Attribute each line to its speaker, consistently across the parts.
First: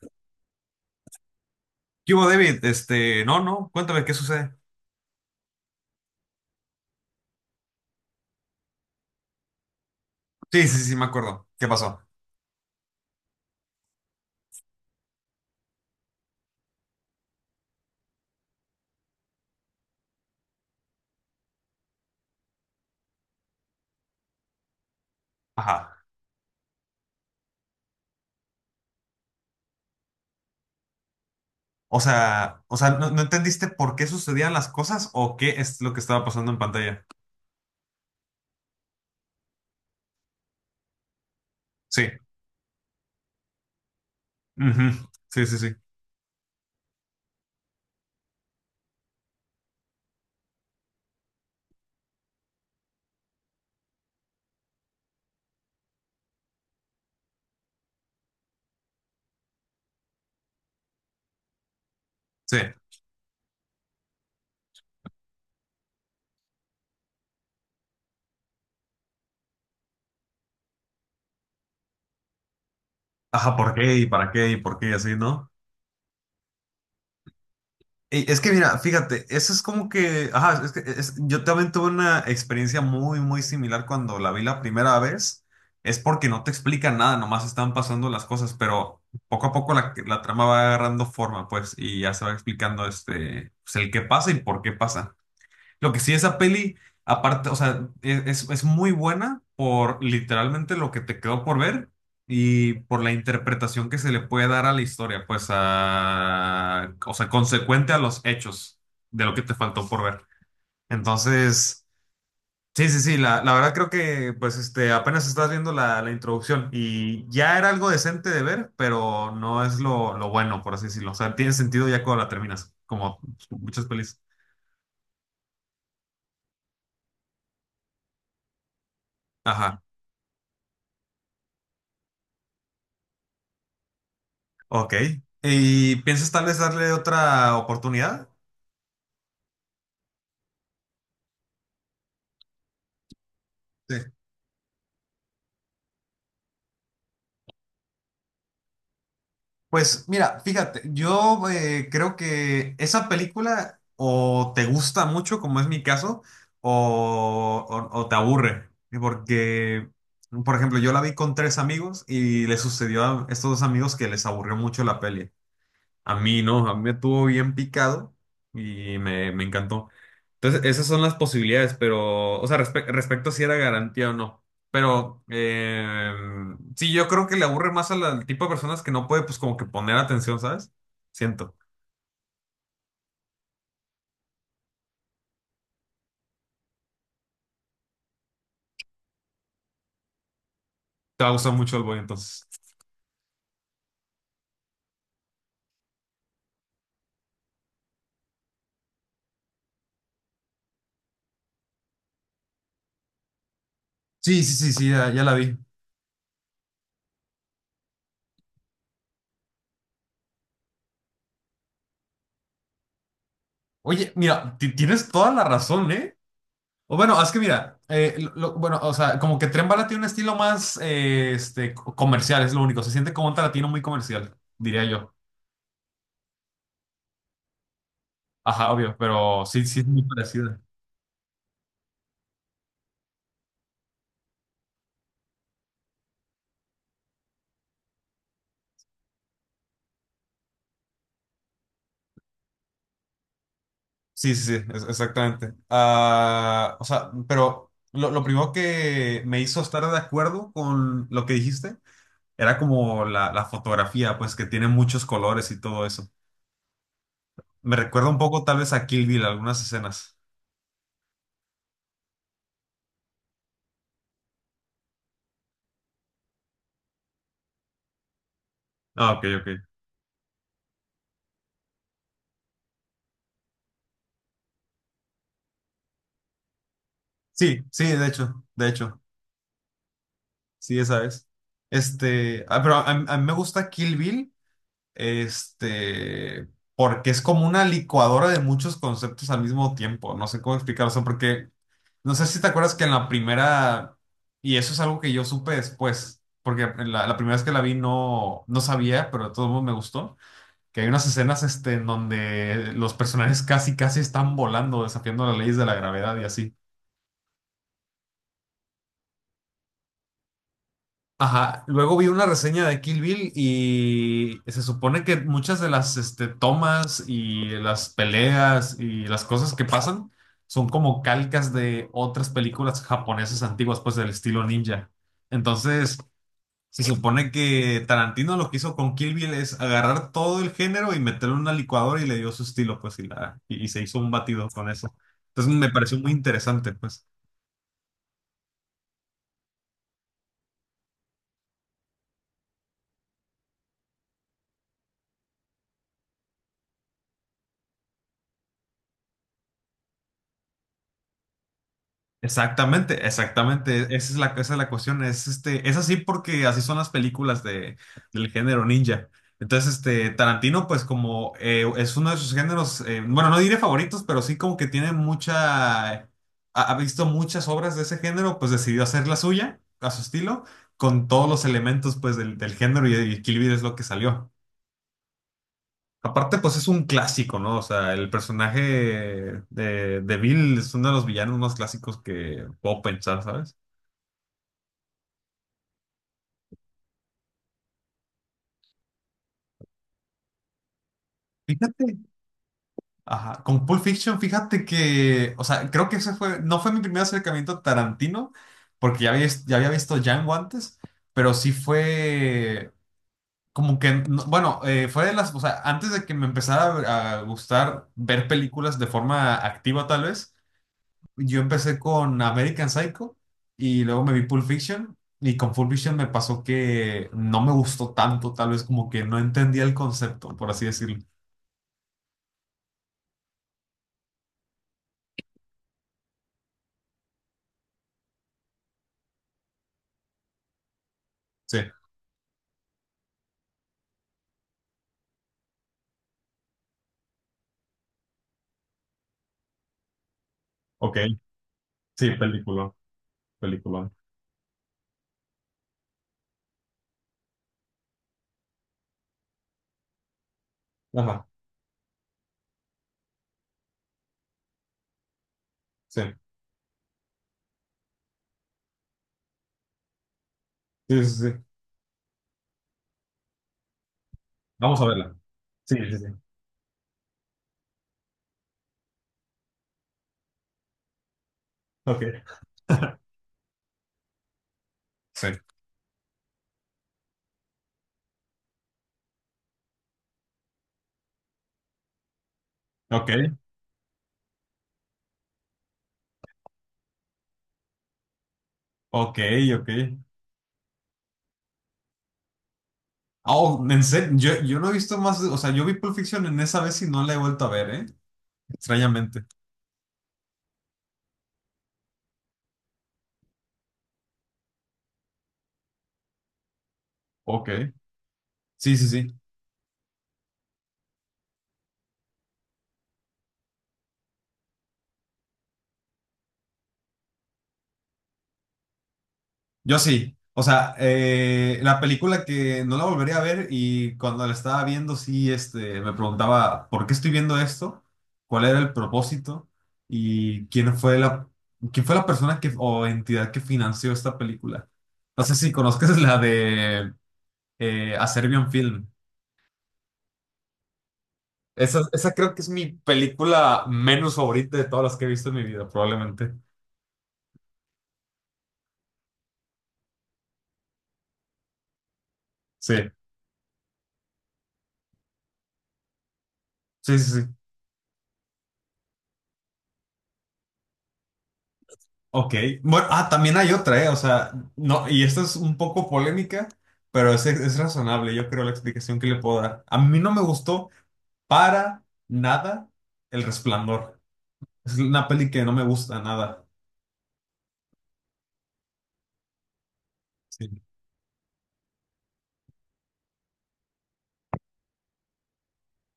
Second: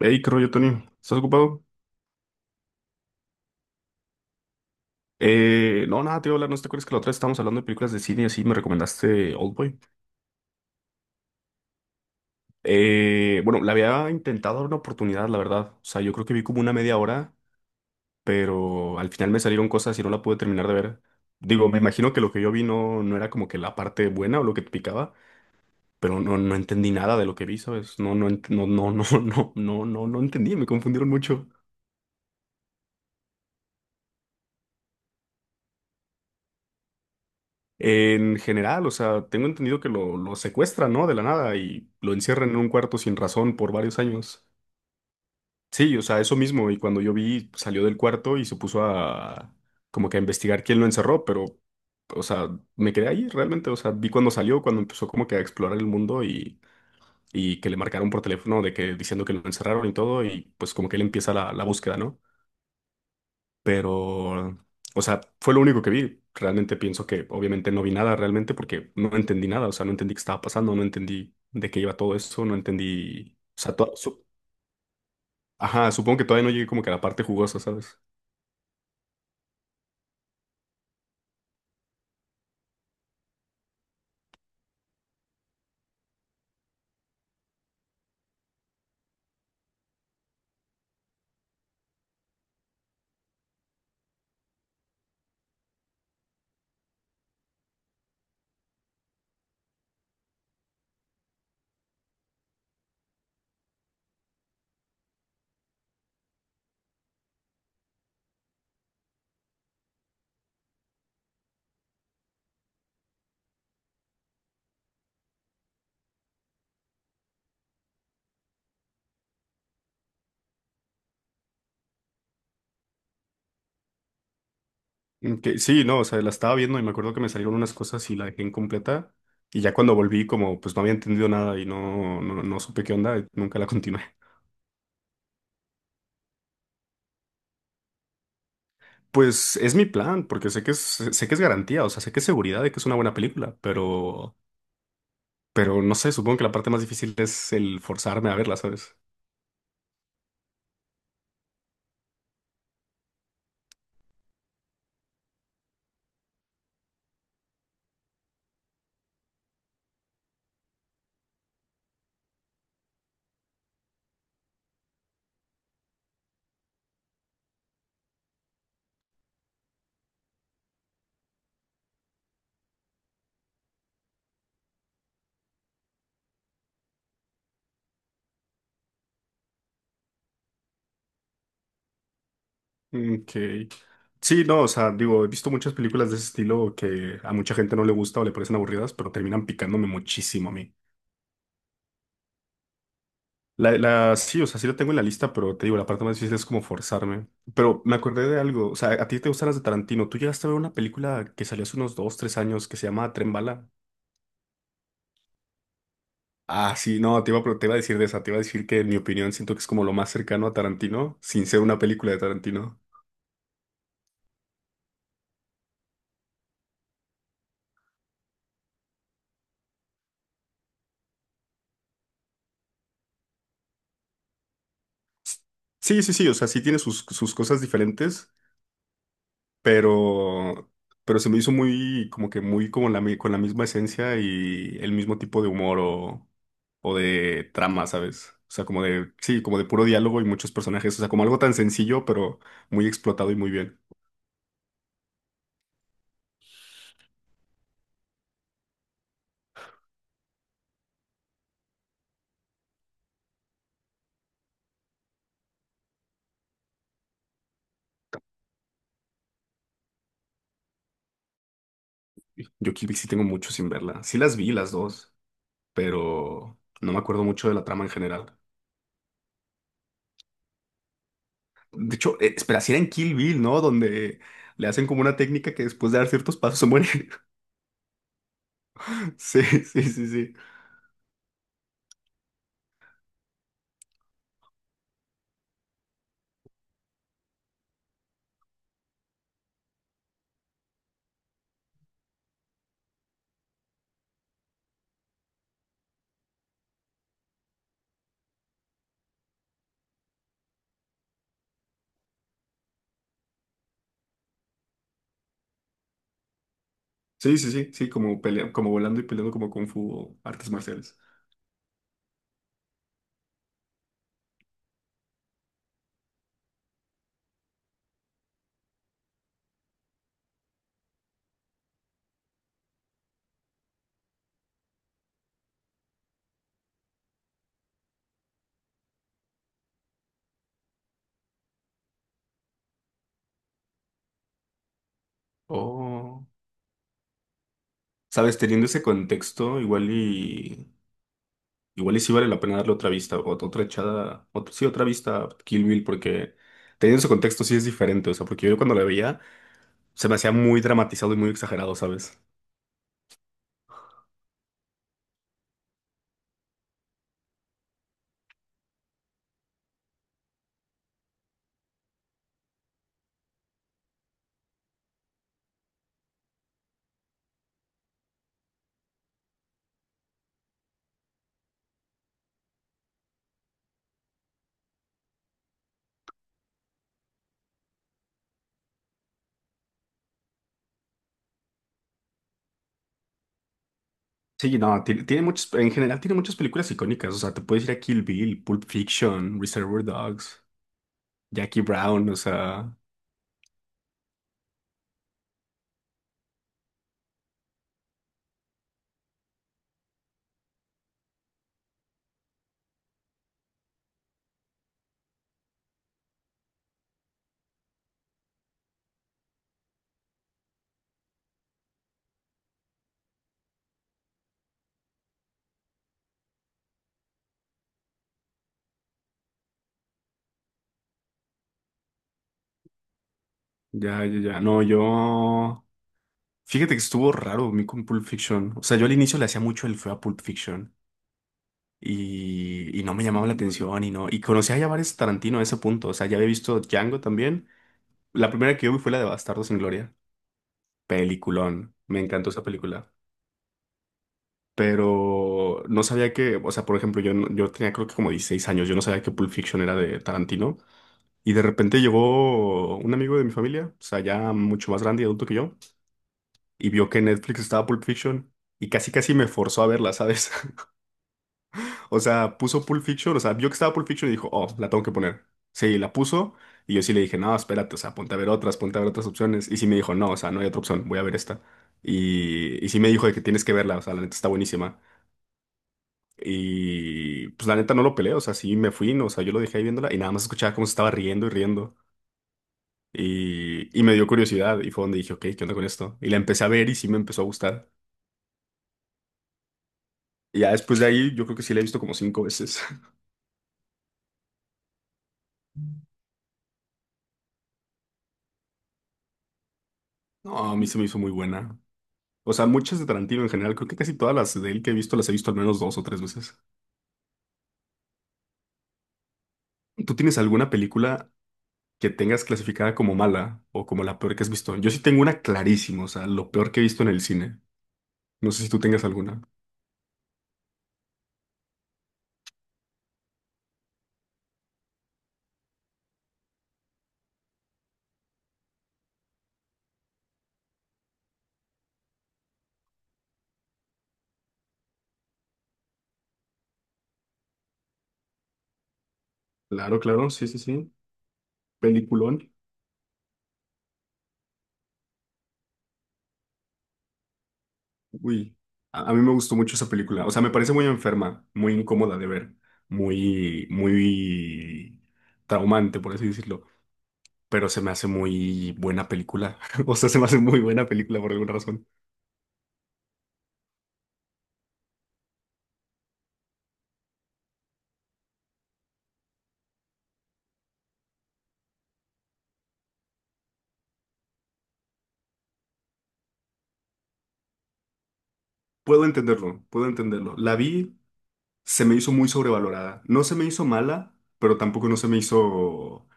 Speaker 1: Hey, ¿qué rollo, Tony? ¿Estás ocupado?
Speaker 2: ¿Qué hubo, David? Este, no, no, cuéntame qué sucede.
Speaker 1: No, nada, te iba a hablar, ¿no te acuerdas que la otra vez estábamos hablando de películas de cine y así me recomendaste Oldboy?
Speaker 2: Sí, me acuerdo. ¿Qué pasó?
Speaker 1: Bueno, le había intentado dar una oportunidad, la verdad. O sea, yo creo que vi como una media hora, pero al final me salieron cosas y no la pude terminar de ver. Digo, me imagino que lo que yo vi no era como que la parte buena o lo que te picaba,
Speaker 2: Ajá.
Speaker 1: pero no entendí nada de lo que vi, ¿sabes? No, no, no, no, no, no, no, no, no entendí, me confundieron mucho.
Speaker 2: O sea, ¿no entendiste por qué sucedían las cosas o qué es lo que estaba pasando en pantalla?
Speaker 1: En general, o sea, tengo entendido que lo secuestran, ¿no? De la nada y
Speaker 2: Sí.
Speaker 1: lo encierran en un cuarto sin razón por varios años.
Speaker 2: Ujú. Sí.
Speaker 1: Sí, o sea, eso mismo. Y cuando yo vi, salió del cuarto y se puso a como que a investigar quién lo encerró, pero, o sea, me quedé ahí realmente. O sea, vi cuando salió, cuando empezó como que a explorar el mundo y que le marcaron por teléfono de que diciendo que lo encerraron y todo, y pues como que él empieza la búsqueda, ¿no?
Speaker 2: Sí.
Speaker 1: Pero, o sea, fue lo único que vi. Realmente pienso que obviamente no vi nada realmente porque no entendí nada, o sea, no entendí qué estaba pasando, no entendí de qué iba todo eso, no entendí,
Speaker 2: Ajá,
Speaker 1: o
Speaker 2: ¿por
Speaker 1: sea,
Speaker 2: qué y para qué y por qué y así, ¿no?
Speaker 1: ajá, supongo que todavía no llegué como que a la parte jugosa, ¿sabes?
Speaker 2: Y es que mira, fíjate, eso es como que, ajá, es que yo también tuve una experiencia muy similar cuando la vi la primera vez. Es porque no te explican nada, nomás están pasando las cosas, pero poco a poco la trama va agarrando forma, pues, y ya se va explicando este, pues, el qué pasa y por qué pasa. Lo que sí, esa peli, aparte, o sea, es muy buena por literalmente lo que te quedó por ver y por la interpretación que se le puede dar a la historia, pues a, o sea, consecuente a los hechos de lo que te faltó por ver. Entonces, sí, la verdad creo que, pues, este, apenas estás viendo la introducción y ya era algo decente de ver, pero no es lo bueno, por así decirlo. O sea, tiene sentido ya cuando la terminas, como muchas pelis.
Speaker 1: Que sí, no, o sea, la estaba viendo y me acuerdo que me salieron unas cosas y la dejé incompleta y ya
Speaker 2: Ajá.
Speaker 1: cuando volví como pues no había entendido nada y no, no, no supe qué onda, y nunca la continué.
Speaker 2: Ok. ¿Y piensas tal vez darle otra oportunidad?
Speaker 1: Pues es mi plan, porque sé que es garantía, o sea, sé que es seguridad de que es una buena película,
Speaker 2: Sí.
Speaker 1: pero no sé, supongo que la parte más difícil es el forzarme a verla, ¿sabes?
Speaker 2: Pues mira, fíjate, yo creo que esa película o te gusta mucho, como es mi caso, o, o te aburre. Porque, por ejemplo, yo la vi con tres amigos y le sucedió a estos dos amigos que les aburrió mucho la peli. A mí no, a mí me tuvo bien picado y me encantó. Entonces, esas son las posibilidades, pero, o sea, respecto a si era garantía o no. Pero, sí, yo creo que le aburre más a al tipo de personas que no puede, pues, como que poner atención, ¿sabes? Siento.
Speaker 1: Que sí, no, o sea, digo, he visto muchas películas de ese estilo que a mucha gente no le gusta o le parecen aburridas, pero terminan picándome muchísimo a mí.
Speaker 2: Te va a gustar mucho el boy, entonces.
Speaker 1: La, sí, o sea, sí la tengo en la lista, pero te digo, la parte más difícil es como forzarme. Pero me acordé de algo, o sea, a ti te gustan las de Tarantino. ¿Tú llegaste a ver una película que salió hace unos dos, tres años que se llama Tren Bala?
Speaker 2: Sí, sí, sí, sí, ya, ya la vi.
Speaker 1: Ah, sí, no, te iba, te iba a decir de esa, te iba a decir que en mi opinión siento que es como lo más cercano a Tarantino, sin ser una película de Tarantino.
Speaker 2: Oye, mira, tienes toda la razón, ¿eh? O bueno, es que mira, bueno, o sea, como que Tren Bala tiene un estilo más, comercial, es lo único. Se siente como un Tarantino muy comercial, diría yo.
Speaker 1: Sí, sí, sí, o sea, sí tiene sus cosas diferentes,
Speaker 2: Ajá, obvio, pero sí, sí es muy parecida.
Speaker 1: pero, pero se me hizo muy, como que muy como con la misma esencia y el mismo tipo de humor o de trama, ¿sabes? O sea, como de, sí, como de puro diálogo y muchos personajes, o sea, como algo tan sencillo, pero muy explotado y muy bien.
Speaker 2: Exactamente. Ah, o sea, pero lo primero que me hizo estar de acuerdo con lo que dijiste era como la fotografía, pues que tiene muchos colores y todo eso. Me recuerda un poco tal vez a Kill Bill, algunas escenas.
Speaker 1: Yo Kill Bill sí tengo mucho sin verla. Sí las vi las dos, pero no me acuerdo mucho de la trama en general.
Speaker 2: Ah, ok, ok.
Speaker 1: De hecho, espera, si era en Kill Bill, ¿no? Donde le hacen como una técnica que después de dar ciertos pasos se muere.
Speaker 2: Sí, sí, de hecho,
Speaker 1: Sí, sí, sí, sí.
Speaker 2: sí, esa es. Este, ah, pero a mí me gusta Kill Bill. Este, porque es como una licuadora de muchos conceptos al mismo tiempo. No sé cómo explicarlo, o sea, porque no sé si te acuerdas que en la primera, y eso es algo que yo supe después, porque en la primera vez que la vi no sabía, pero de todos modos me gustó, que hay unas escenas este, en donde los personajes casi, casi están volando, desafiando las leyes de la gravedad y así.
Speaker 1: Sí, sí, sí, sí, como como volando y peleando como Kung Fu o artes marciales.
Speaker 2: Ajá, luego vi una reseña de Kill Bill y se supone que muchas de las este, tomas y las peleas y las cosas que pasan son como calcas de otras películas japonesas antiguas, pues del estilo ninja. Entonces, se supone que Tarantino lo que hizo con Kill Bill es agarrar todo el género y meterlo en una licuadora y le dio su estilo, pues, y, la, y se hizo un batido con eso. Entonces, me pareció muy
Speaker 1: Oh.
Speaker 2: interesante, pues.
Speaker 1: Sabes, teniendo ese contexto, igual y igual y sí vale la pena darle otra vista, otra echada, sí, otra vista a Kill Bill, porque teniendo ese contexto sí es diferente, o sea, porque yo cuando la veía se me hacía muy dramatizado y muy exagerado, ¿sabes?
Speaker 2: Exactamente, exactamente. Esa es la cuestión. Es, este, es así porque así son las películas de, del género ninja. Entonces, este, Tarantino, pues como es uno de sus géneros, bueno, no diré favoritos, pero sí como que tiene mucha, ha visto muchas obras de ese género, pues decidió hacer la suya, a su estilo, con todos los elementos, pues, del género y Kill Bill es lo que salió. Aparte, pues es un clásico, ¿no? O sea, el personaje de Bill es uno de los villanos más clásicos que puedo pensar, ¿sabes?
Speaker 1: Sí, no, tiene, muchas, en general tiene muchas películas icónicas, o sea, te puedes ir a Kill Bill, Pulp Fiction, Reservoir Dogs, Jackie
Speaker 2: Fíjate,
Speaker 1: Brown, o sea,
Speaker 2: ajá, con Pulp Fiction, fíjate que, o sea, creo que ese fue, no fue mi primer acercamiento a Tarantino, porque ya había, ya había visto Django antes, pero sí fue como que, bueno, fue de las, o sea, antes de que me empezara a gustar ver películas de forma activa tal vez, yo empecé con American Psycho y luego me vi Pulp Fiction y con Pulp Fiction me pasó que no me gustó tanto, tal vez como que no entendía el concepto, por así decirlo.
Speaker 1: ya, ya, ya, no, yo, fíjate que estuvo raro a mí con Pulp Fiction, o sea, yo al inicio le hacía mucho el feo a Pulp Fiction
Speaker 2: Sí,
Speaker 1: y no me llamaba la atención y no, y conocía ya varios Tarantino a ese punto, o sea, ya había visto Django también, la primera que yo vi fue la de Bastardos sin Gloria,
Speaker 2: ok.
Speaker 1: peliculón, me
Speaker 2: Sí,
Speaker 1: encantó esa
Speaker 2: película.
Speaker 1: película.
Speaker 2: Película.
Speaker 1: Pero no sabía que, o sea, por ejemplo, yo, yo tenía creo que como 16 años, yo no sabía que Pulp Fiction era de Tarantino,
Speaker 2: Ajá,
Speaker 1: y de repente llegó un amigo de mi familia, o sea, ya mucho más grande y adulto que yo,
Speaker 2: sí.
Speaker 1: y vio que en Netflix estaba Pulp Fiction, y casi casi me forzó a verla, ¿sabes?
Speaker 2: Sí, sí, sí.
Speaker 1: O sea, puso Pulp Fiction, o sea, vio que estaba Pulp Fiction y dijo, oh, la
Speaker 2: Vamos
Speaker 1: tengo
Speaker 2: a
Speaker 1: que
Speaker 2: verla.
Speaker 1: poner.
Speaker 2: Sí,
Speaker 1: Sí, la
Speaker 2: sí, sí.
Speaker 1: puso, y yo sí le dije, no, espérate, o sea, ponte a ver otras, ponte a ver otras opciones, y sí me dijo, no, o sea, no hay otra opción, voy a ver esta.
Speaker 2: Ok.
Speaker 1: Y sí me dijo de que tienes que verla, o sea, la neta está buenísima.
Speaker 2: Sí.
Speaker 1: Y pues la neta no lo peleé, o sea, sí me fui, no, o sea, yo lo dejé ahí viéndola y nada más escuchaba cómo se estaba riendo y riendo.
Speaker 2: Ok,
Speaker 1: Y me dio curiosidad y fue donde dije, ok, ¿qué onda con esto? Y la empecé a ver y sí me empezó a gustar.
Speaker 2: ok, ok.
Speaker 1: Y ya después de ahí yo creo que sí la he visto como cinco veces.
Speaker 2: Oh, en serio, yo no he visto más, o sea, yo vi Pulp Fiction en esa vez y no la he vuelto a ver, ¿eh? Extrañamente.
Speaker 1: No, a mí se me hizo muy buena. O sea, muchas de Tarantino en general, creo que casi todas las de él que he visto las he visto al menos dos o tres veces.
Speaker 2: Ok. Sí, sí, sí.
Speaker 1: ¿Tú tienes alguna película que tengas clasificada como mala o como la peor que has visto? Yo sí tengo una clarísima, o sea, lo peor que he visto en el cine. No sé si tú tengas alguna.
Speaker 2: Yo sí. O sea, la película que no la volvería a ver y cuando la estaba viendo, sí, este, me preguntaba, ¿por qué estoy viendo esto? ¿Cuál era el propósito? ¿Y quién fue la persona que, o entidad que financió esta película? No sé si conozcas la de A Serbian Film.
Speaker 1: Claro, claro, sí, sí, sí.
Speaker 2: Esa
Speaker 1: Peliculón.
Speaker 2: creo que es mi película menos favorita de todas las que he visto en mi vida, probablemente.
Speaker 1: Uy, a mí me gustó mucho esa película. O sea, me parece muy enferma, muy incómoda de ver,
Speaker 2: Sí,
Speaker 1: muy, muy traumante, por así decirlo.
Speaker 2: sí, sí, sí.
Speaker 1: Pero se me hace muy buena película. O sea, se me hace muy buena película por alguna razón.
Speaker 2: Ok. Bueno, ah, también hay otra, ¿eh? O sea, no, y esta es un poco polémica, pero es razonable, yo creo, la explicación que le puedo dar. A mí no me gustó para nada El Resplandor. Es una peli que no me gusta nada.
Speaker 1: Puedo entenderlo, puedo entenderlo. La
Speaker 2: Sí.
Speaker 1: vi, se me hizo muy sobrevalorada. No se me hizo mala, pero tampoco no se me hizo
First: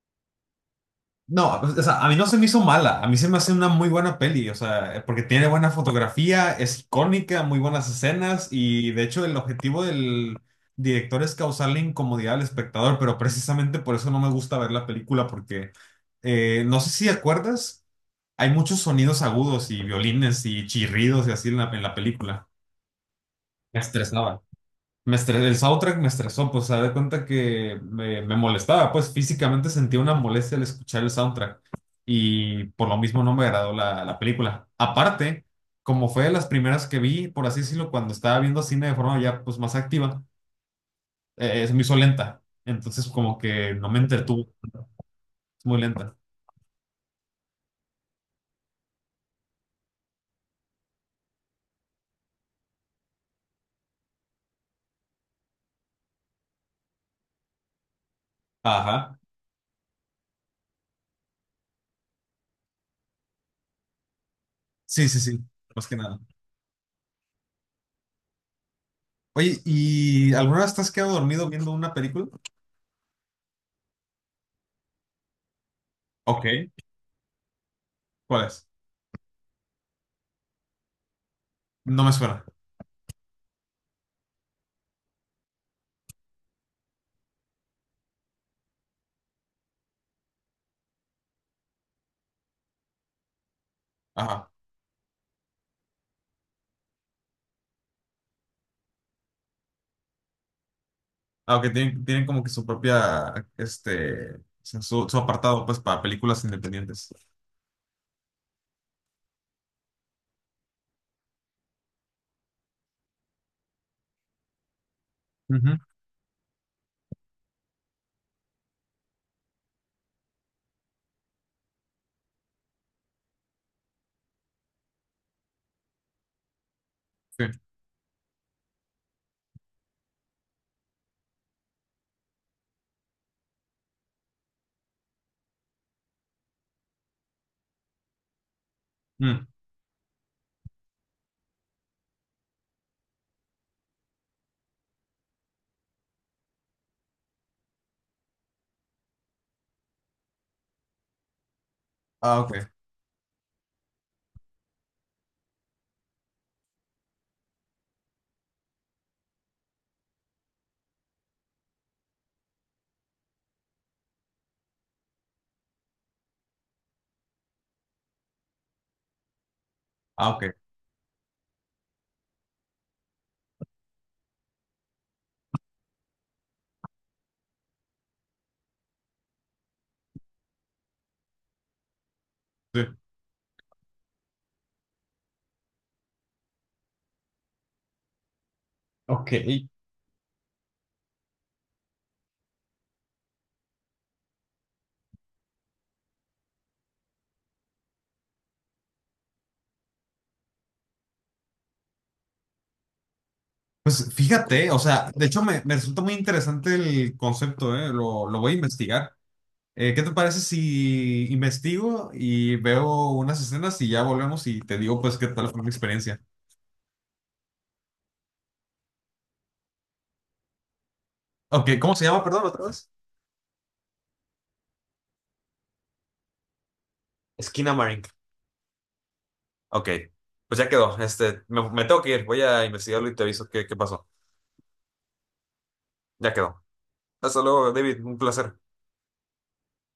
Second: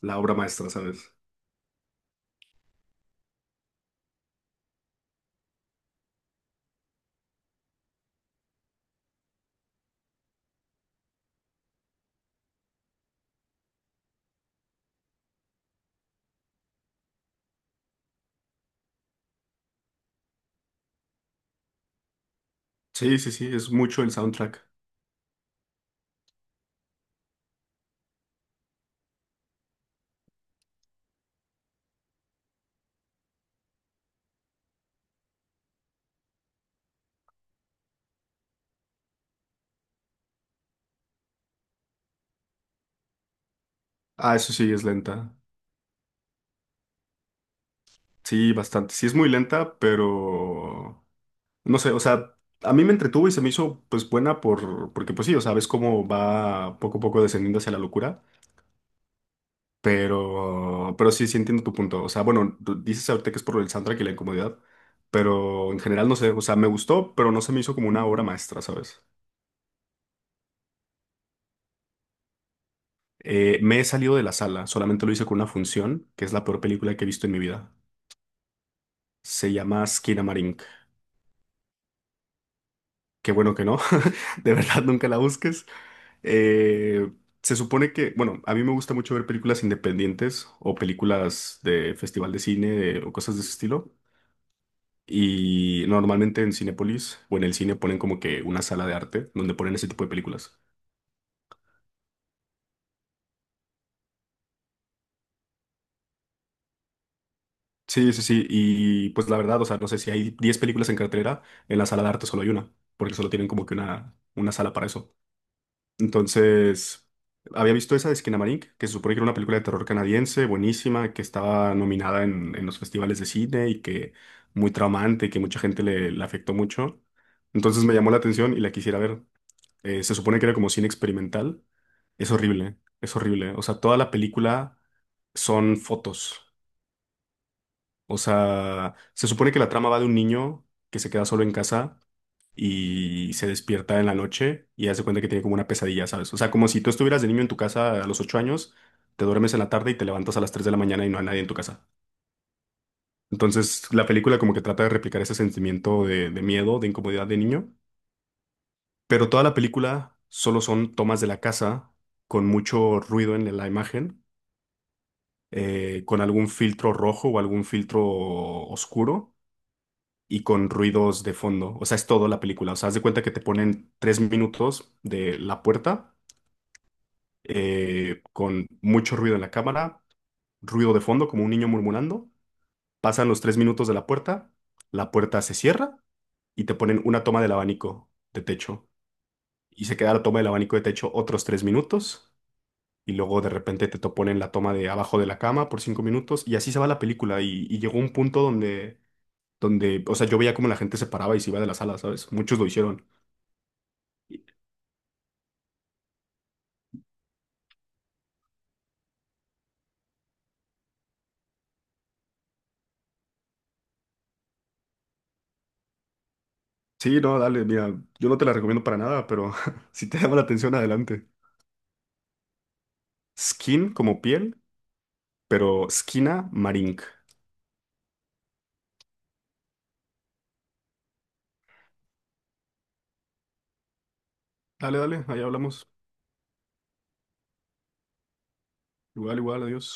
Speaker 1: la obra maestra, ¿sabes?
Speaker 2: No, o sea, a mí no se me hizo mala, a mí se me hace una muy buena peli, o sea, porque tiene buena fotografía, es icónica, muy buenas escenas y de hecho el objetivo del director es causarle incomodidad al espectador, pero precisamente por eso no me gusta ver la película porque no sé si acuerdas, hay muchos sonidos agudos y violines y chirridos y así en en la película.
Speaker 1: Sí, sí, sí, es
Speaker 2: Me
Speaker 1: mucho el
Speaker 2: estresaba.
Speaker 1: soundtrack.
Speaker 2: El soundtrack me estresó, pues se da cuenta que me molestaba, pues físicamente sentía una molestia al escuchar el soundtrack y por lo mismo no me agradó la película. Aparte, como fue de las primeras que vi, por así decirlo, cuando estaba viendo cine de forma ya pues más activa, se me hizo lenta, entonces como que no me
Speaker 1: Ah,
Speaker 2: entretuvo,
Speaker 1: eso sí, es lenta.
Speaker 2: es muy lenta.
Speaker 1: Sí, bastante. Sí, es muy lenta, pero... No sé, o sea, a mí me entretuvo y se me hizo pues buena por, porque pues sí, o sea, ves cómo va poco a poco descendiendo hacia la locura,
Speaker 2: Ajá,
Speaker 1: pero sí, sí entiendo tu punto. O sea, bueno, tú dices ahorita que es por el soundtrack y la incomodidad,
Speaker 2: sí,
Speaker 1: pero en
Speaker 2: más que
Speaker 1: general no
Speaker 2: nada.
Speaker 1: sé, o sea, me gustó, pero no se me hizo como una obra maestra, ¿sabes?
Speaker 2: Oye, ¿y alguna vez te has quedado dormido viendo una película?
Speaker 1: Me he salido de la sala, solamente lo hice con una función, que es la
Speaker 2: Ok,
Speaker 1: peor película que he visto en mi vida.
Speaker 2: ¿cuál es?
Speaker 1: Se llama Skinamarink.
Speaker 2: No me suena.
Speaker 1: Qué bueno que no. De verdad, nunca la busques. Eh, Se supone que, bueno, a mí me gusta mucho ver películas independientes o películas de festival de cine o cosas de ese estilo.
Speaker 2: Ajá.
Speaker 1: Y normalmente en Cinépolis o en el cine ponen como que una sala de arte donde ponen ese tipo de películas.
Speaker 2: Aunque tienen, tienen como que su propia, este, o sea, su apartado, pues, para películas independientes.
Speaker 1: Sí, sí, sí. Y pues la verdad, o sea, no sé si hay 10 películas en cartelera, en la sala de arte solo hay una, porque solo tienen como que una sala para eso.
Speaker 2: Ujú,
Speaker 1: Entonces, había visto esa de Skinamarink, que se supone que era una película de terror canadiense, buenísima, que estaba nominada en los festivales de cine y que muy traumante, que mucha gente le, le afectó mucho.
Speaker 2: sí.
Speaker 1: Entonces me llamó la atención y la quisiera ver. Se supone que era como cine experimental. Es horrible, es horrible. O sea, toda la película son fotos. O sea, se
Speaker 2: Mm.
Speaker 1: supone que la trama va de un niño que se queda solo en casa y se despierta en la noche y hace cuenta que tiene como una pesadilla, ¿sabes? O sea, como si tú estuvieras de niño en tu casa a los 8 años, te duermes en la tarde y te levantas a las 3 de la mañana y no hay nadie en tu casa.
Speaker 2: Ah, ok.
Speaker 1: Entonces, la película como que trata de replicar ese sentimiento de miedo, de incomodidad de niño, pero toda la película solo son tomas de la casa con mucho ruido en la imagen, con algún filtro rojo o algún filtro oscuro
Speaker 2: Ah,
Speaker 1: y
Speaker 2: ok.
Speaker 1: con ruidos de fondo. O sea, es todo la película. O sea, haz de cuenta que te ponen 3 minutos de la puerta con mucho ruido en la cámara, ruido de fondo como un niño murmurando.
Speaker 2: Sí.
Speaker 1: Pasan los 3 minutos de la puerta se cierra y te ponen una toma del abanico de techo.
Speaker 2: Ok.
Speaker 1: Y se queda la toma del abanico de techo otros 3 minutos. Y luego de repente te ponen la toma de abajo de la cama por 5 minutos. Y así se va la película. Y llegó un punto donde, donde, o sea, yo veía cómo la gente se paraba y se iba de la sala, ¿sabes? Muchos lo hicieron.
Speaker 2: Pues fíjate, o sea, de hecho me, me resulta muy interesante el concepto, ¿eh? Lo voy a investigar. ¿Qué te parece si investigo y veo unas escenas y ya volvemos y te digo, pues, qué tal fue mi experiencia?
Speaker 1: Sí, no, dale, mira, yo no te la recomiendo para nada, pero si te llama la atención, adelante.
Speaker 2: Ok, ¿cómo se llama? Perdón, otra vez.
Speaker 1: Skin como piel, pero Skina Marink.
Speaker 2: Esquina Marink. Ok, pues ya quedó. Este, me tengo que ir. Voy a investigarlo y te aviso qué, qué pasó.
Speaker 1: Dale, dale, ahí hablamos.
Speaker 2: Ya quedó. Hasta luego, David, un placer.
Speaker 1: Igual, igual, adiós.